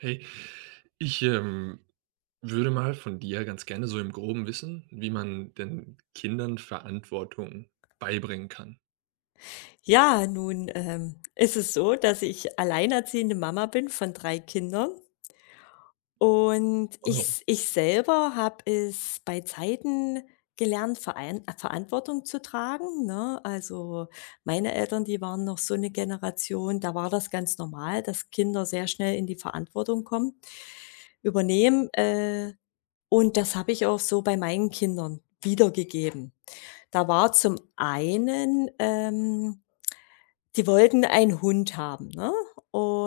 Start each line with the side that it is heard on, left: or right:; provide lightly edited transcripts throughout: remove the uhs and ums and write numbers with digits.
right: Hey, ich, würde mal von dir ganz gerne so im Groben wissen, wie man denn Kindern Verantwortung beibringen kann.
left: Ja, nun, ist es so, dass ich alleinerziehende Mama bin von 3 Kindern und
right: Oh.
left: ich selber habe es bei Zeiten gelernt, Verein Verantwortung zu tragen, ne? Also, meine Eltern, die waren noch so eine Generation, da war das ganz normal, dass Kinder sehr schnell in die Verantwortung kommen übernehmen, und das habe ich auch so bei meinen Kindern wiedergegeben. Da war zum einen, die wollten einen Hund haben, ne?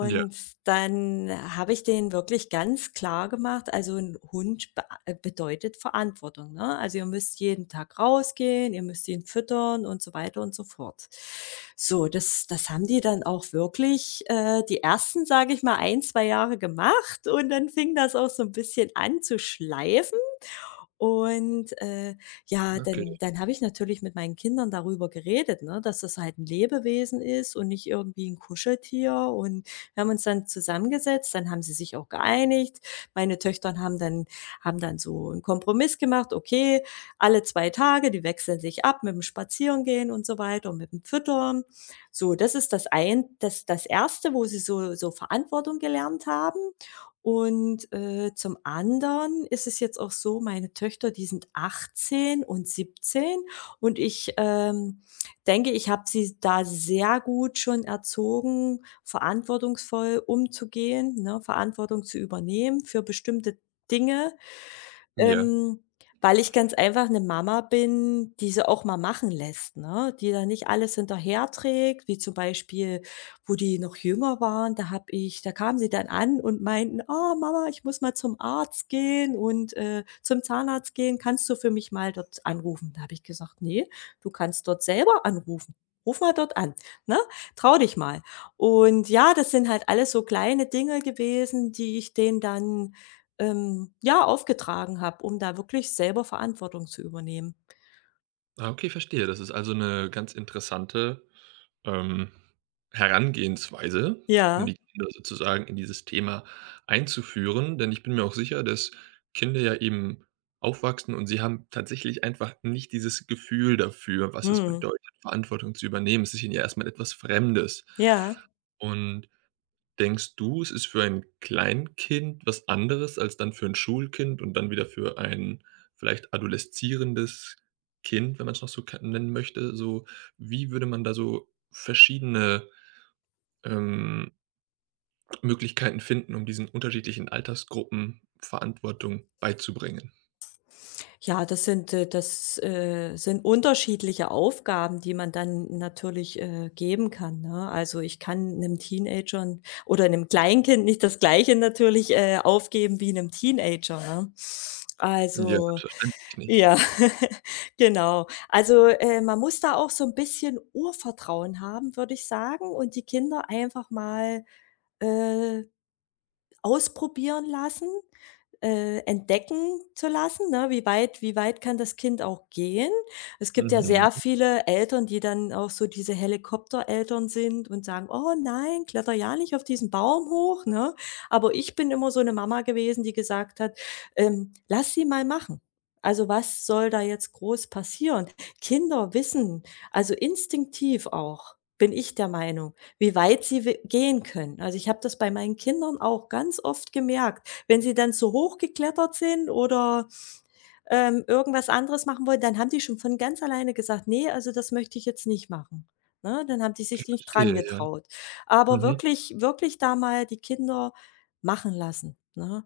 right: Ja,
left: dann habe ich denen wirklich ganz klar gemacht, also 'n Hund bea bedeutet Verantwortung, ne? Also, ihr müsst jeden Tag rausgehen, ihr müsst ihn füttern und so weiter und so fort. So, das haben die dann auch wirklich, die ersten, sage ich mal, ein, 2 Jahre gemacht und dann fing das auch so 'n bisschen an zu schleifen. Und, ja,
right: okay.
left: dann habe ich natürlich mit meinen Kindern darüber geredet, ne, dass das halt ein Lebewesen ist und nicht irgendwie ein Kuscheltier. Und wir haben uns dann zusammengesetzt, dann haben sie sich auch geeinigt. Meine Töchter haben dann so einen Kompromiss gemacht: „Okay, alle 2 Tage, die wechseln sich ab mit dem Spazierengehen und so weiter und mit dem Füttern.“ So, das ist das ein das das erste, wo sie so Verantwortung gelernt haben. Und, zum anderen ist es jetzt auch so, meine Töchter, die sind 18 und 17 und ich, denke, ich habe sie da sehr gut schon erzogen, verantwortungsvoll umzugehen, ne, Verantwortung zu übernehmen für bestimmte Dinge,
right: Ja.
left: ähm, weil ich ganz einfach 'ne Mama bin, die sie auch mal machen lässt, ne? Die da nicht alles hinterherträgt, wie zum Beispiel, wo die noch jünger waren, da habe ich da kamen sie dann an und meinten: „Oh Mama, ich muss mal zum Arzt gehen und, zum Zahnarzt gehen. Kannst du für mich mal dort anrufen?“ Da habe ich gesagt: „Ne, du kannst dort selber anrufen. Ruf mal dort an, ne? Trau dich mal.“ Und ja, das sind halt alles so kleine Dinge gewesen, die ich denen dann ja, aufgetragen habe, um da wirklich selber Verantwortung zu übernehmen.
right: Ah, okay, verstehe. Das ist also eine ganz interessante Ähm, Herangehensweise, um
left: Ja,
right: die Kinder sozusagen in dieses Thema einzuführen, denn ich bin mir auch sicher, dass Kinder ja eben aufwachsen und sie haben tatsächlich einfach nicht dieses Gefühl dafür, was es
left: mhm,
right: bedeutet, Verantwortung zu übernehmen. Es ist ihnen ja erstmal etwas Fremdes.
left: ja.
right: Und denkst du, es ist für ein Kleinkind was anderes als dann für 'n Schulkind und dann wieder für ein vielleicht adoleszierendes Kind, wenn man's noch so ka nennen möchte? So, wie würde man da so verschiedene, ähm, Möglichkeiten finden, um diesen unterschiedlichen Altersgruppen Verantwortung beizubringen?
left: Ja, das, sind unterschiedliche Aufgaben, die man dann natürlich, geben kann, ne? Also, ich kann einem Teenager oder einem Kleinkind nicht das Gleiche natürlich, aufgeben wie einem Teenager, ne?
right: Ja,
left: Also
right: selbstverständlich nicht.
left: ja, genau. Also, man muss da auch so ein bisschen Urvertrauen haben, würde ich sagen, und die Kinder einfach mal, äh, Ausprobieren lassen, entdecken zu lassen, ne? Wie weit kann das Kind auch gehen? Es gibt ja
right: Mhm,
left: sehr viele Eltern, die dann auch so diese Helikoptereltern sind und sagen: „Oh nein, kletter ja nicht auf diesen Baum hoch“, ne? Aber ich bin immer so eine Mama gewesen, die gesagt hat, „Lass sie mal machen.“ Also, was soll da jetzt groß passieren? Kinder wissen also, instinktiv auch, bin ich der Meinung, wie weit sie we gehen können. Also, ich habe das bei meinen Kindern auch ganz oft gemerkt. Wenn sie dann zu hoch geklettert sind oder, irgendwas anderes machen wollen, dann haben die schon von ganz alleine gesagt: nee, also das möchte ich jetzt nicht machen.“ Ne, dann haben die sich nicht dran
right: verstehe, ja.
left: getraut. Aber
right: Mhm,
left: wirklich da mal die Kinder machen lassen, ne?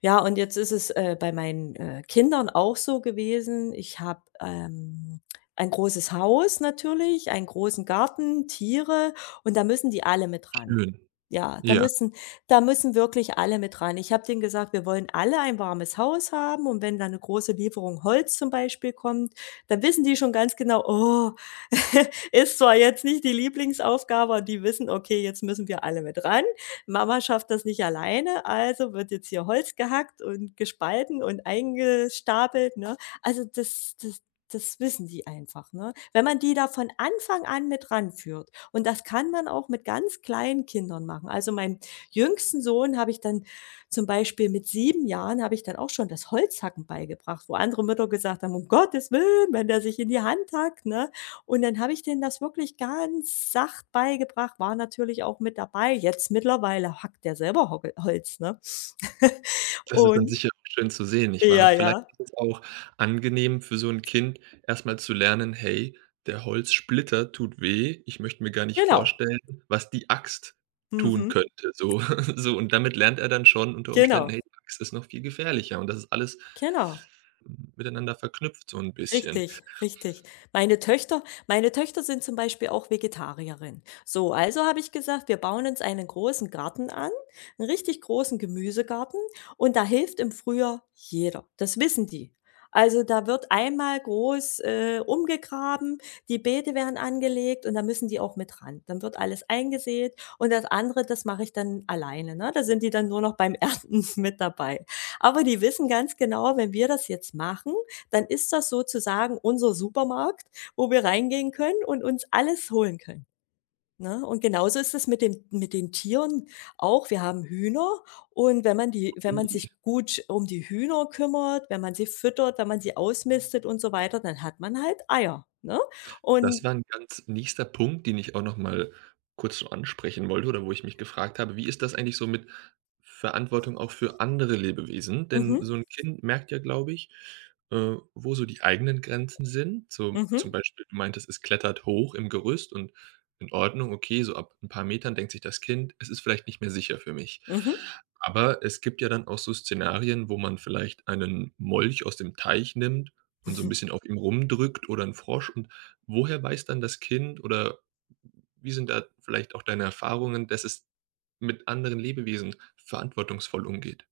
left: Ja, und jetzt ist es, bei meinen, Kindern auch so gewesen. Ich habe, ein großes Haus natürlich, einen großen Garten, Tiere und da müssen die alle mit ran.
right: schön.
left: Ja,
right: Ja.
left: da müssen wirklich alle mit ran. Ich habe denen gesagt: „Wir wollen alle ein warmes Haus haben“, und wenn da eine große Lieferung Holz zum Beispiel kommt, dann wissen die schon ganz genau: oh, ist zwar jetzt nicht die Lieblingsaufgabe, aber die wissen: „Okay, jetzt müssen wir alle mit ran. Mama schafft das nicht alleine, also wird jetzt hier Holz gehackt und gespalten und eingestapelt“, ne? Also, das wissen die einfach, ne? Wenn man die da von Anfang an mit ranführt, und das kann man auch mit ganz kleinen Kindern machen. Also, meinem jüngsten Sohn habe ich dann zum Beispiel mit 7 Jahren habe ich dann auch schon das Holzhacken beigebracht, wo andere Mütter gesagt haben: „Um Gottes Willen, wenn der sich in die Hand hackt“, ne? Und dann habe ich denen das wirklich ganz sacht beigebracht, war natürlich auch mit dabei. Jetzt mittlerweile hackt der selber Hocke Holz, ne?
right: Das ist dann
left: Und
right: sicher auch schön zu sehen, nicht wahr?
left: ja,
right: Vielleicht
left: ja,
right: ist es auch angenehm für so 'n Kind, erst mal zu lernen: „Hey, der Holzsplitter tut weh. Ich möchte mir gar nicht
left: genau.
right: vorstellen, was die Axt tun
left: Mhm.
right: könnte“, so. So, und damit lernt er dann schon unter Umständen:
left: Genau,
right: „Hey, die Axt ist noch viel gefährlicher“, und das ist alles
left: genau,
right: hm, miteinander verknüpft so 'n bisschen.
left: richtig, richtig. Meine Töchter sind zum Beispiel auch Vegetarierin. So, also habe ich gesagt, wir bauen uns einen großen Garten an, einen richtig großen Gemüsegarten, und da hilft im Frühjahr jeder. Das wissen die. Also, da wird einmal groß, umgegraben, die Beete werden angelegt und da müssen die auch mit ran. Dann wird alles eingesät und das andere, das mache ich dann alleine, ne? Da sind die dann nur noch beim Ernten mit dabei. Aber die wissen ganz genau, wenn wir das jetzt machen, dann ist das sozusagen unser Supermarkt, wo wir reingehen können und uns alles holen können, ne? Und genauso ist es mit den Tieren auch. Wir haben Hühner, und wenn man sich gut um die Hühner kümmert, wenn man sie füttert, wenn man sie ausmistet und so weiter, dann hat man halt Eier, ne?
right: Das
left: Und
right: war 'n ganz nächster Punkt, den ich auch noch mal kurz so ansprechen wollte, oder wo ich mich gefragt habe: „Wie ist das eigentlich so mit Verantwortung auch für andere Lebewesen?“
left: mhm,
right: Denn so 'n Kind merkt ja, glaube ich, wo so die eigenen Grenzen sind. So zum
left: mhm,
right: Beispiel, du meintest, es klettert hoch im Gerüst und in Ordnung, okay, so ab 'n paar Metern denkt sich das Kind: „Es ist vielleicht nicht mehr sicher für mich.“
left: mhm.
right: Aber es gibt ja dann auch so Szenarien, wo man vielleicht einen Molch aus dem Teich nimmt und so 'n bisschen auf ihm rumdrückt oder 'n Frosch und woher weiß dann das Kind, oder wie sind da vielleicht auch deine Erfahrungen, dass es mit anderen Lebewesen verantwortungsvoll umgeht?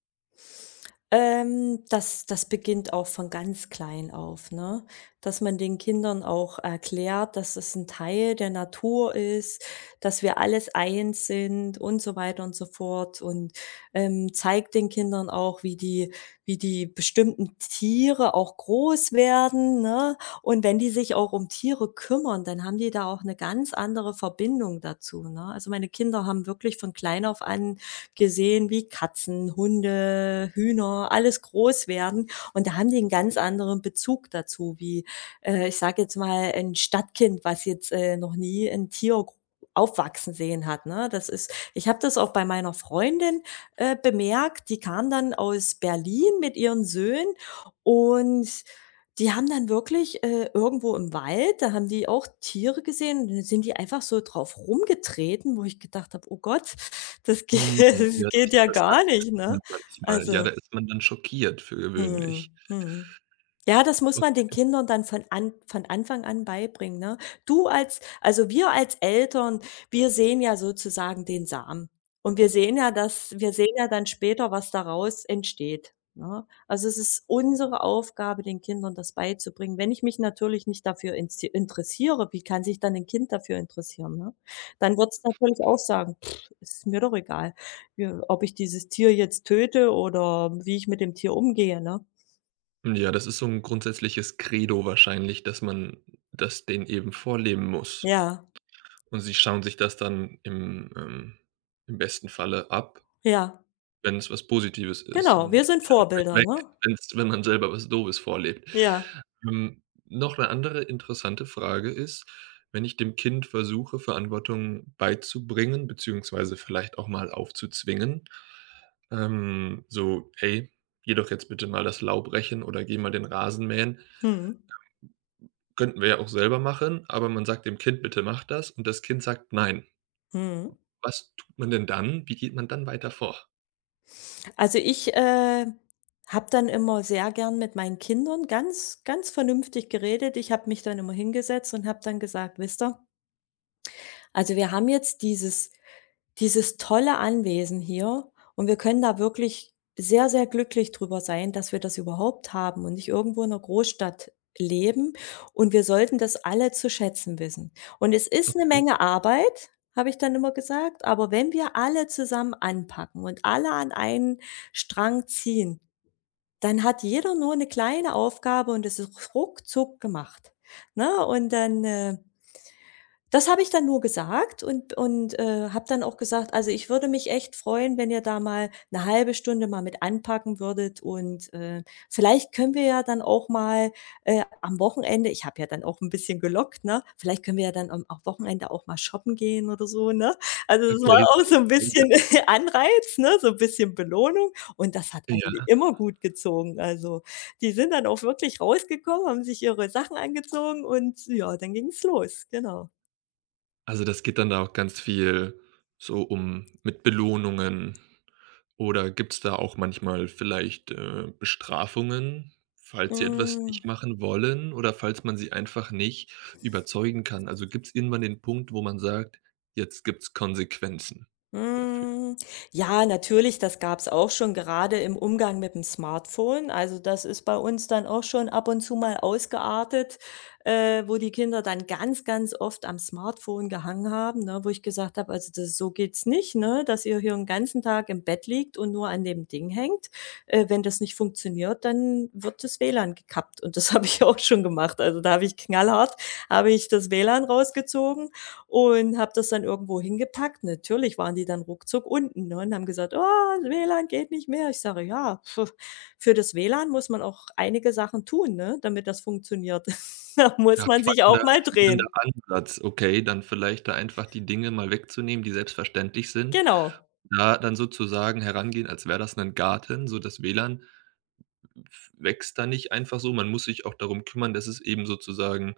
left: Das beginnt auch von ganz klein auf, ne? Dass man den Kindern auch erklärt, dass es ein Teil der Natur ist, dass wir alles eins sind und so weiter und so fort, und, zeigt den Kindern auch, wie die bestimmten Tiere auch groß werden, ne? Und wenn die sich auch um Tiere kümmern, dann haben die da auch eine ganz andere Verbindung dazu, ne? Also, meine Kinder haben wirklich von klein auf an gesehen, wie Katzen, Hunde, Hühner, alles groß werden. Und da haben die einen ganz anderen Bezug dazu, wie, ich sage jetzt mal, ein Stadtkind, was jetzt, noch nie ein Tier aufwachsen sehen hat, ne? Das ist ich habe das auch bei meiner Freundin, bemerkt. Die kam dann aus Berlin mit ihren Söhnen, und die haben dann wirklich, irgendwo im Wald, da haben die auch Tiere gesehen und dann sind die einfach so drauf rumgetreten, wo ich gedacht habe: „Oh Gott, das geht
right: Hm, ja,
left: das geht
right: das
left: ja
right: das hat
left: gar
right: das
left: nicht,
right: sieht man
left: ne?
right: manchmal. Ja,
left: Also,
right: da ist man dann schockiert für gewöhnlich.
left: mhm, mhm. Ja, das muss
right: O
left: man den Kindern dann von Anfang an beibringen, ne? Du als also wir als Eltern, wir sehen ja sozusagen den Samen und wir sehen ja, dass wir sehen ja dann später, was daraus entsteht, ne? Also, es ist unsere Aufgabe, den Kindern das beizubringen. Wenn ich mich natürlich nicht dafür insti interessiere, wie kann sich dann ein Kind dafür interessieren, ne? Dann wird es natürlich auch sagen: pff, „Ist mir doch egal, ja, ob ich dieses Tier jetzt töte oder wie ich mit dem Tier umgehe“, ne?
right: ja, das ist so 'n grundsätzliches Credo wahrscheinlich, dass man das denen eben vorleben muss.
left: Ja,
right: Und sie schauen sich das dann im, im besten Falle ab,
left: ja.
right: wenn es was Positives ist,
left: Genau, wir
right: und
left: sind
right: schon vielleicht
left: Vorbilder,
right: weg,
left: ne?
right: wenn's wenn man selber was Doofes vorlebt.
left: Ja.
right: Noch 'ne andere interessante Frage ist, wenn ich dem Kind versuche, Verantwortung beizubringen, beziehungsweise vielleicht auch mal aufzuzwingen, so: „Hey, geh doch jetzt bitte mal das Laub rechen oder geh mal den Rasen mähen.“
left: Mhm.
right: Könnten wir ja auch selber machen, aber man sagt dem Kind: „Bitte mach das.“, und das Kind sagt: „Nein.“
left: Mhm.
right: Was tut man denn dann? Wie geht man dann weiter vor?
left: Also, ich, habe dann immer sehr gern mit meinen Kindern ganz, ganz vernünftig geredet. Ich habe mich dann immer hingesetzt und habe dann gesagt: „Wisst ihr?“ Also, wir haben jetzt dieses tolle Anwesen hier und wir können da wirklich sehr, sehr glücklich drüber sein, dass wir das überhaupt haben und nicht irgendwo in einer Großstadt leben, und wir sollten das alle zu schätzen wissen. Und es ist eine
right: Okay.
left: Menge Arbeit, habe ich dann immer gesagt, aber wenn wir alle zusammen anpacken und alle an einen Strang ziehen, dann hat jeder nur eine kleine Aufgabe und es ist ruckzuck gemacht, ne? Und dann, das habe ich dann nur gesagt, und habe dann auch gesagt: „Also, ich würde mich echt freuen, wenn ihr da mal eine halbe Stunde mal mit anpacken würdet, und, vielleicht können wir ja dann auch mal, am Wochenende“, ich habe ja dann auch ein bisschen gelockt, ne? „Vielleicht können wir ja dann am Wochenende auch mal shoppen gehen oder so“, ne? Also, das war
right: Okay.
left: auch so ein bisschen Anreiz, ne, so ein bisschen Belohnung, und das hat
right: Ja.
left: eigentlich immer gut gezogen. Also, die sind dann auch wirklich rausgekommen, haben sich ihre Sachen angezogen und ja, dann ging's los, genau.
right: Also, das geht dann da auch ganz viel so um mit Belohnungen, oder gibt's da auch manchmal vielleicht, Bestrafungen, falls sie etwas
left: Hm,
right: nicht machen wollen oder falls man sie einfach nicht überzeugen kann? Also, gibt's irgendwann den Punkt, wo man sagt: „Jetzt gibt's Konsequenzen dafür?“
left: hm, ja, natürlich, das gab's auch schon gerade im Umgang mit dem Smartphone. Also, das ist bei uns dann auch schon ab und zu mal ausgeartet, wo die Kinder dann ganz, ganz oft am Smartphone gehangen haben, ne, wo ich gesagt habe: „Also, das so geht's nicht, ne, dass ihr hier den ganzen Tag im Bett liegt und nur an dem Ding hängt. Wenn das nicht funktioniert, dann wird das WLAN gekappt.“ Und das habe ich auch schon gemacht. Also, da habe ich knallhart habe ich das WLAN rausgezogen und habe das dann irgendwo hingepackt. Natürlich waren die dann ruckzuck unten, ne, und haben gesagt: „Oh, WLAN geht nicht mehr.“ Ich sage: „Ja, pf, für das WLAN muss man auch einige Sachen tun, ne, damit das funktioniert. Da
right: Ja,
left: muss man sich auch
right: spannender
left: mal
right: spannender
left: drehen.“
right: Ansatz. Okay, dann vielleicht da einfach die Dinge mal wegzunehmen, die selbstverständlich sind.
left: Genau.
right: Da dann sozusagen herangehen, als wäre das ein Garten, so das WLAN wächst da nicht einfach so. Man muss sich auch darum kümmern, dass es eben sozusagen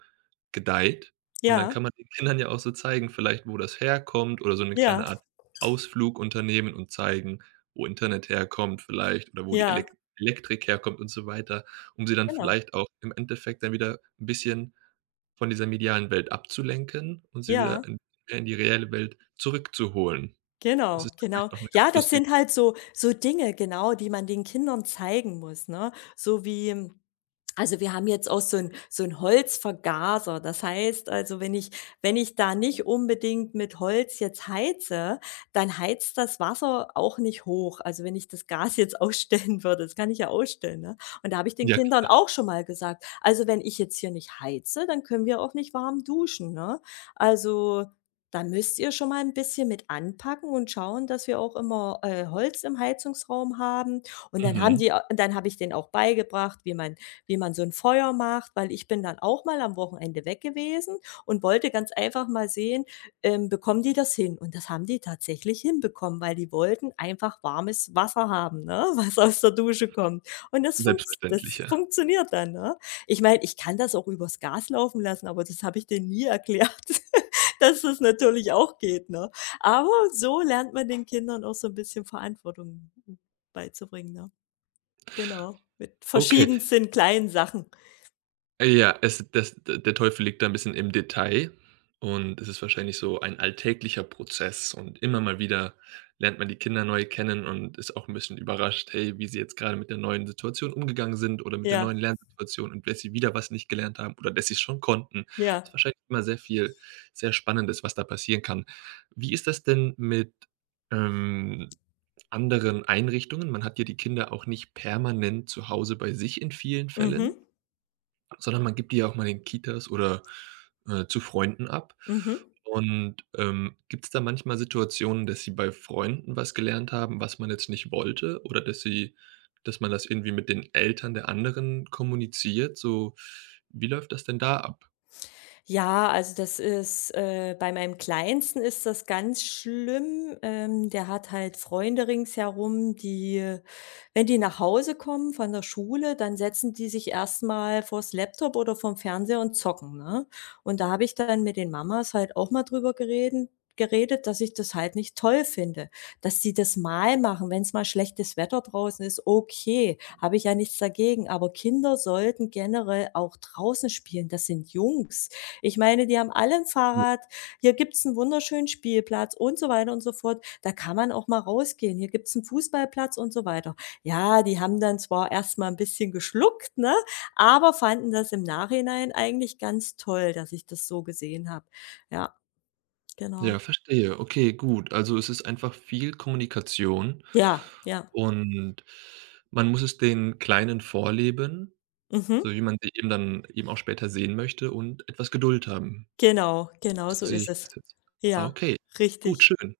right: gedeiht. Und dann
left: Ja,
right: kann man den Kindern ja auch so zeigen, vielleicht, wo das herkommt, oder so eine
left: ja,
right: kleine Art Ausflug unternehmen und zeigen, wo Internet herkommt vielleicht oder wo die Elek
left: ja,
right: Elektrik herkommt und so weiter, um sie dann
left: genau.
right: vielleicht auch im Endeffekt dann wieder ein bisschen von dieser medialen Welt abzulenken und sie wieder
left: Ja,
right: in mehr in die reelle Welt zurückzuholen. Das
left: genau,
right: ist
left: genau.
right: vielleicht auch eine ganz
left: Ja, das
right: lustige,
left: sind halt so Dinge, genau, die man den Kindern zeigen muss, ne? So wie Also, wir haben jetzt auch so ein Holzvergaser. Das heißt also, wenn ich da nicht unbedingt mit Holz jetzt heize, dann heizt das Wasser auch nicht hoch. Also, wenn ich das Gas jetzt ausstellen würde, das kann ich ja ausstellen, ne? Und da habe ich den
right: ja
left: Kindern
right: klar,
left: auch schon mal gesagt: „Also, wenn ich jetzt hier nicht heize, dann können wir auch nicht warm duschen, ne? Also, da müsst ihr schon mal ein bisschen mit anpacken und schauen, dass wir auch immer, Holz im Heizungsraum haben.“ Und
right: mhm,
left: dann habe ich denen auch beigebracht, wie man so 'n Feuer macht, weil ich bin dann auch mal am Wochenende weg gewesen und wollte ganz einfach mal sehen, bekommen die das hin? Und das haben die tatsächlich hinbekommen, weil die wollten einfach warmes Wasser haben, ne, was aus der Dusche kommt. Und das funktz das
right: selbstverständlich, ja.
left: funktioniert dann, ne? Ich meine, ich kann das auch übers Gas laufen lassen, aber das habe ich denen nie erklärt, dass das natürlich auch geht, ne? Aber so lernt man den Kindern auch so 'n bisschen Verantwortung beizubringen, ne? Genau, mit
right: Okay,
left: verschiedensten kleinen Sachen.
right: ja, es das der Teufel liegt da ein bisschen im Detail, und es ist wahrscheinlich so ein alltäglicher Prozess, und immer mal wieder lernt man die Kinder neu kennen und ist auch ein bisschen überrascht, hey, wie sie jetzt gerade mit der neuen Situation umgegangen sind oder mit der
left: Ja,
right: neuen Lernsituation und dass sie wieder was nicht gelernt haben oder dass sie es schon konnten. Es ist
left: ja.
right: wahrscheinlich immer sehr Spannendes, was da passieren kann. Wie ist das denn mit, ähm, anderen Einrichtungen? Man hat ja die Kinder auch nicht permanent zu Hause bei sich in vielen
left: Mhm,
right: Fällen. Sondern man gibt die ja auch mal in Kitas oder, zu Freunden ab.
left: mhm.
right: Und, gibt es da manchmal Situationen, dass sie bei Freunden was gelernt haben, was man jetzt nicht wollte, oder dass man das irgendwie mit den Eltern der anderen kommuniziert? So, wie läuft das denn da ab?
left: Ja, also das ist bei meinem Kleinsten ist das ganz schlimm. Der hat halt Freunde ringsherum, die, wenn die nach Hause kommen von der Schule, dann setzen die sich erstmal vors Laptop oder vorm Fernseher und zocken, ne? Und da habe ich dann mit den Mamas halt auch mal drüber gereden geredet, dass ich das halt nicht toll finde, dass sie das mal machen, wenn es mal schlechtes Wetter draußen ist, okay, habe ich ja nichts dagegen, aber Kinder sollten generell auch draußen spielen, das sind Jungs, ich meine, die haben alle ein
right: J
left: Fahrrad. Hier gibt's 'n wunderschönen Spielplatz und so weiter und so fort. Da kann man auch mal rausgehen. Hier gibt's 'n Fußballplatz und so weiter. Ja, die haben dann zwar erst mal 'n bisschen geschluckt, ne, aber fanden das im Nachhinein eigentlich ganz toll, dass ich das so gesehen habe. Ja, genau.
right: ja, verstehe. Okay, gut. Also, es ist einfach viel Kommunikation,
left: Ja, ja.
right: und man muss es den Kleinen vorleben,
left: Mhm.
right: so wie man sie eben dann eben auch später sehen möchte, und etwas Geduld haben.
left: Genau, genau
right: So
left: so
right: sehe ich
left: ist es.
right: das jetzt. Ah,
left: Ja,
right: okay. Gut,
left: richtig.
right: schön.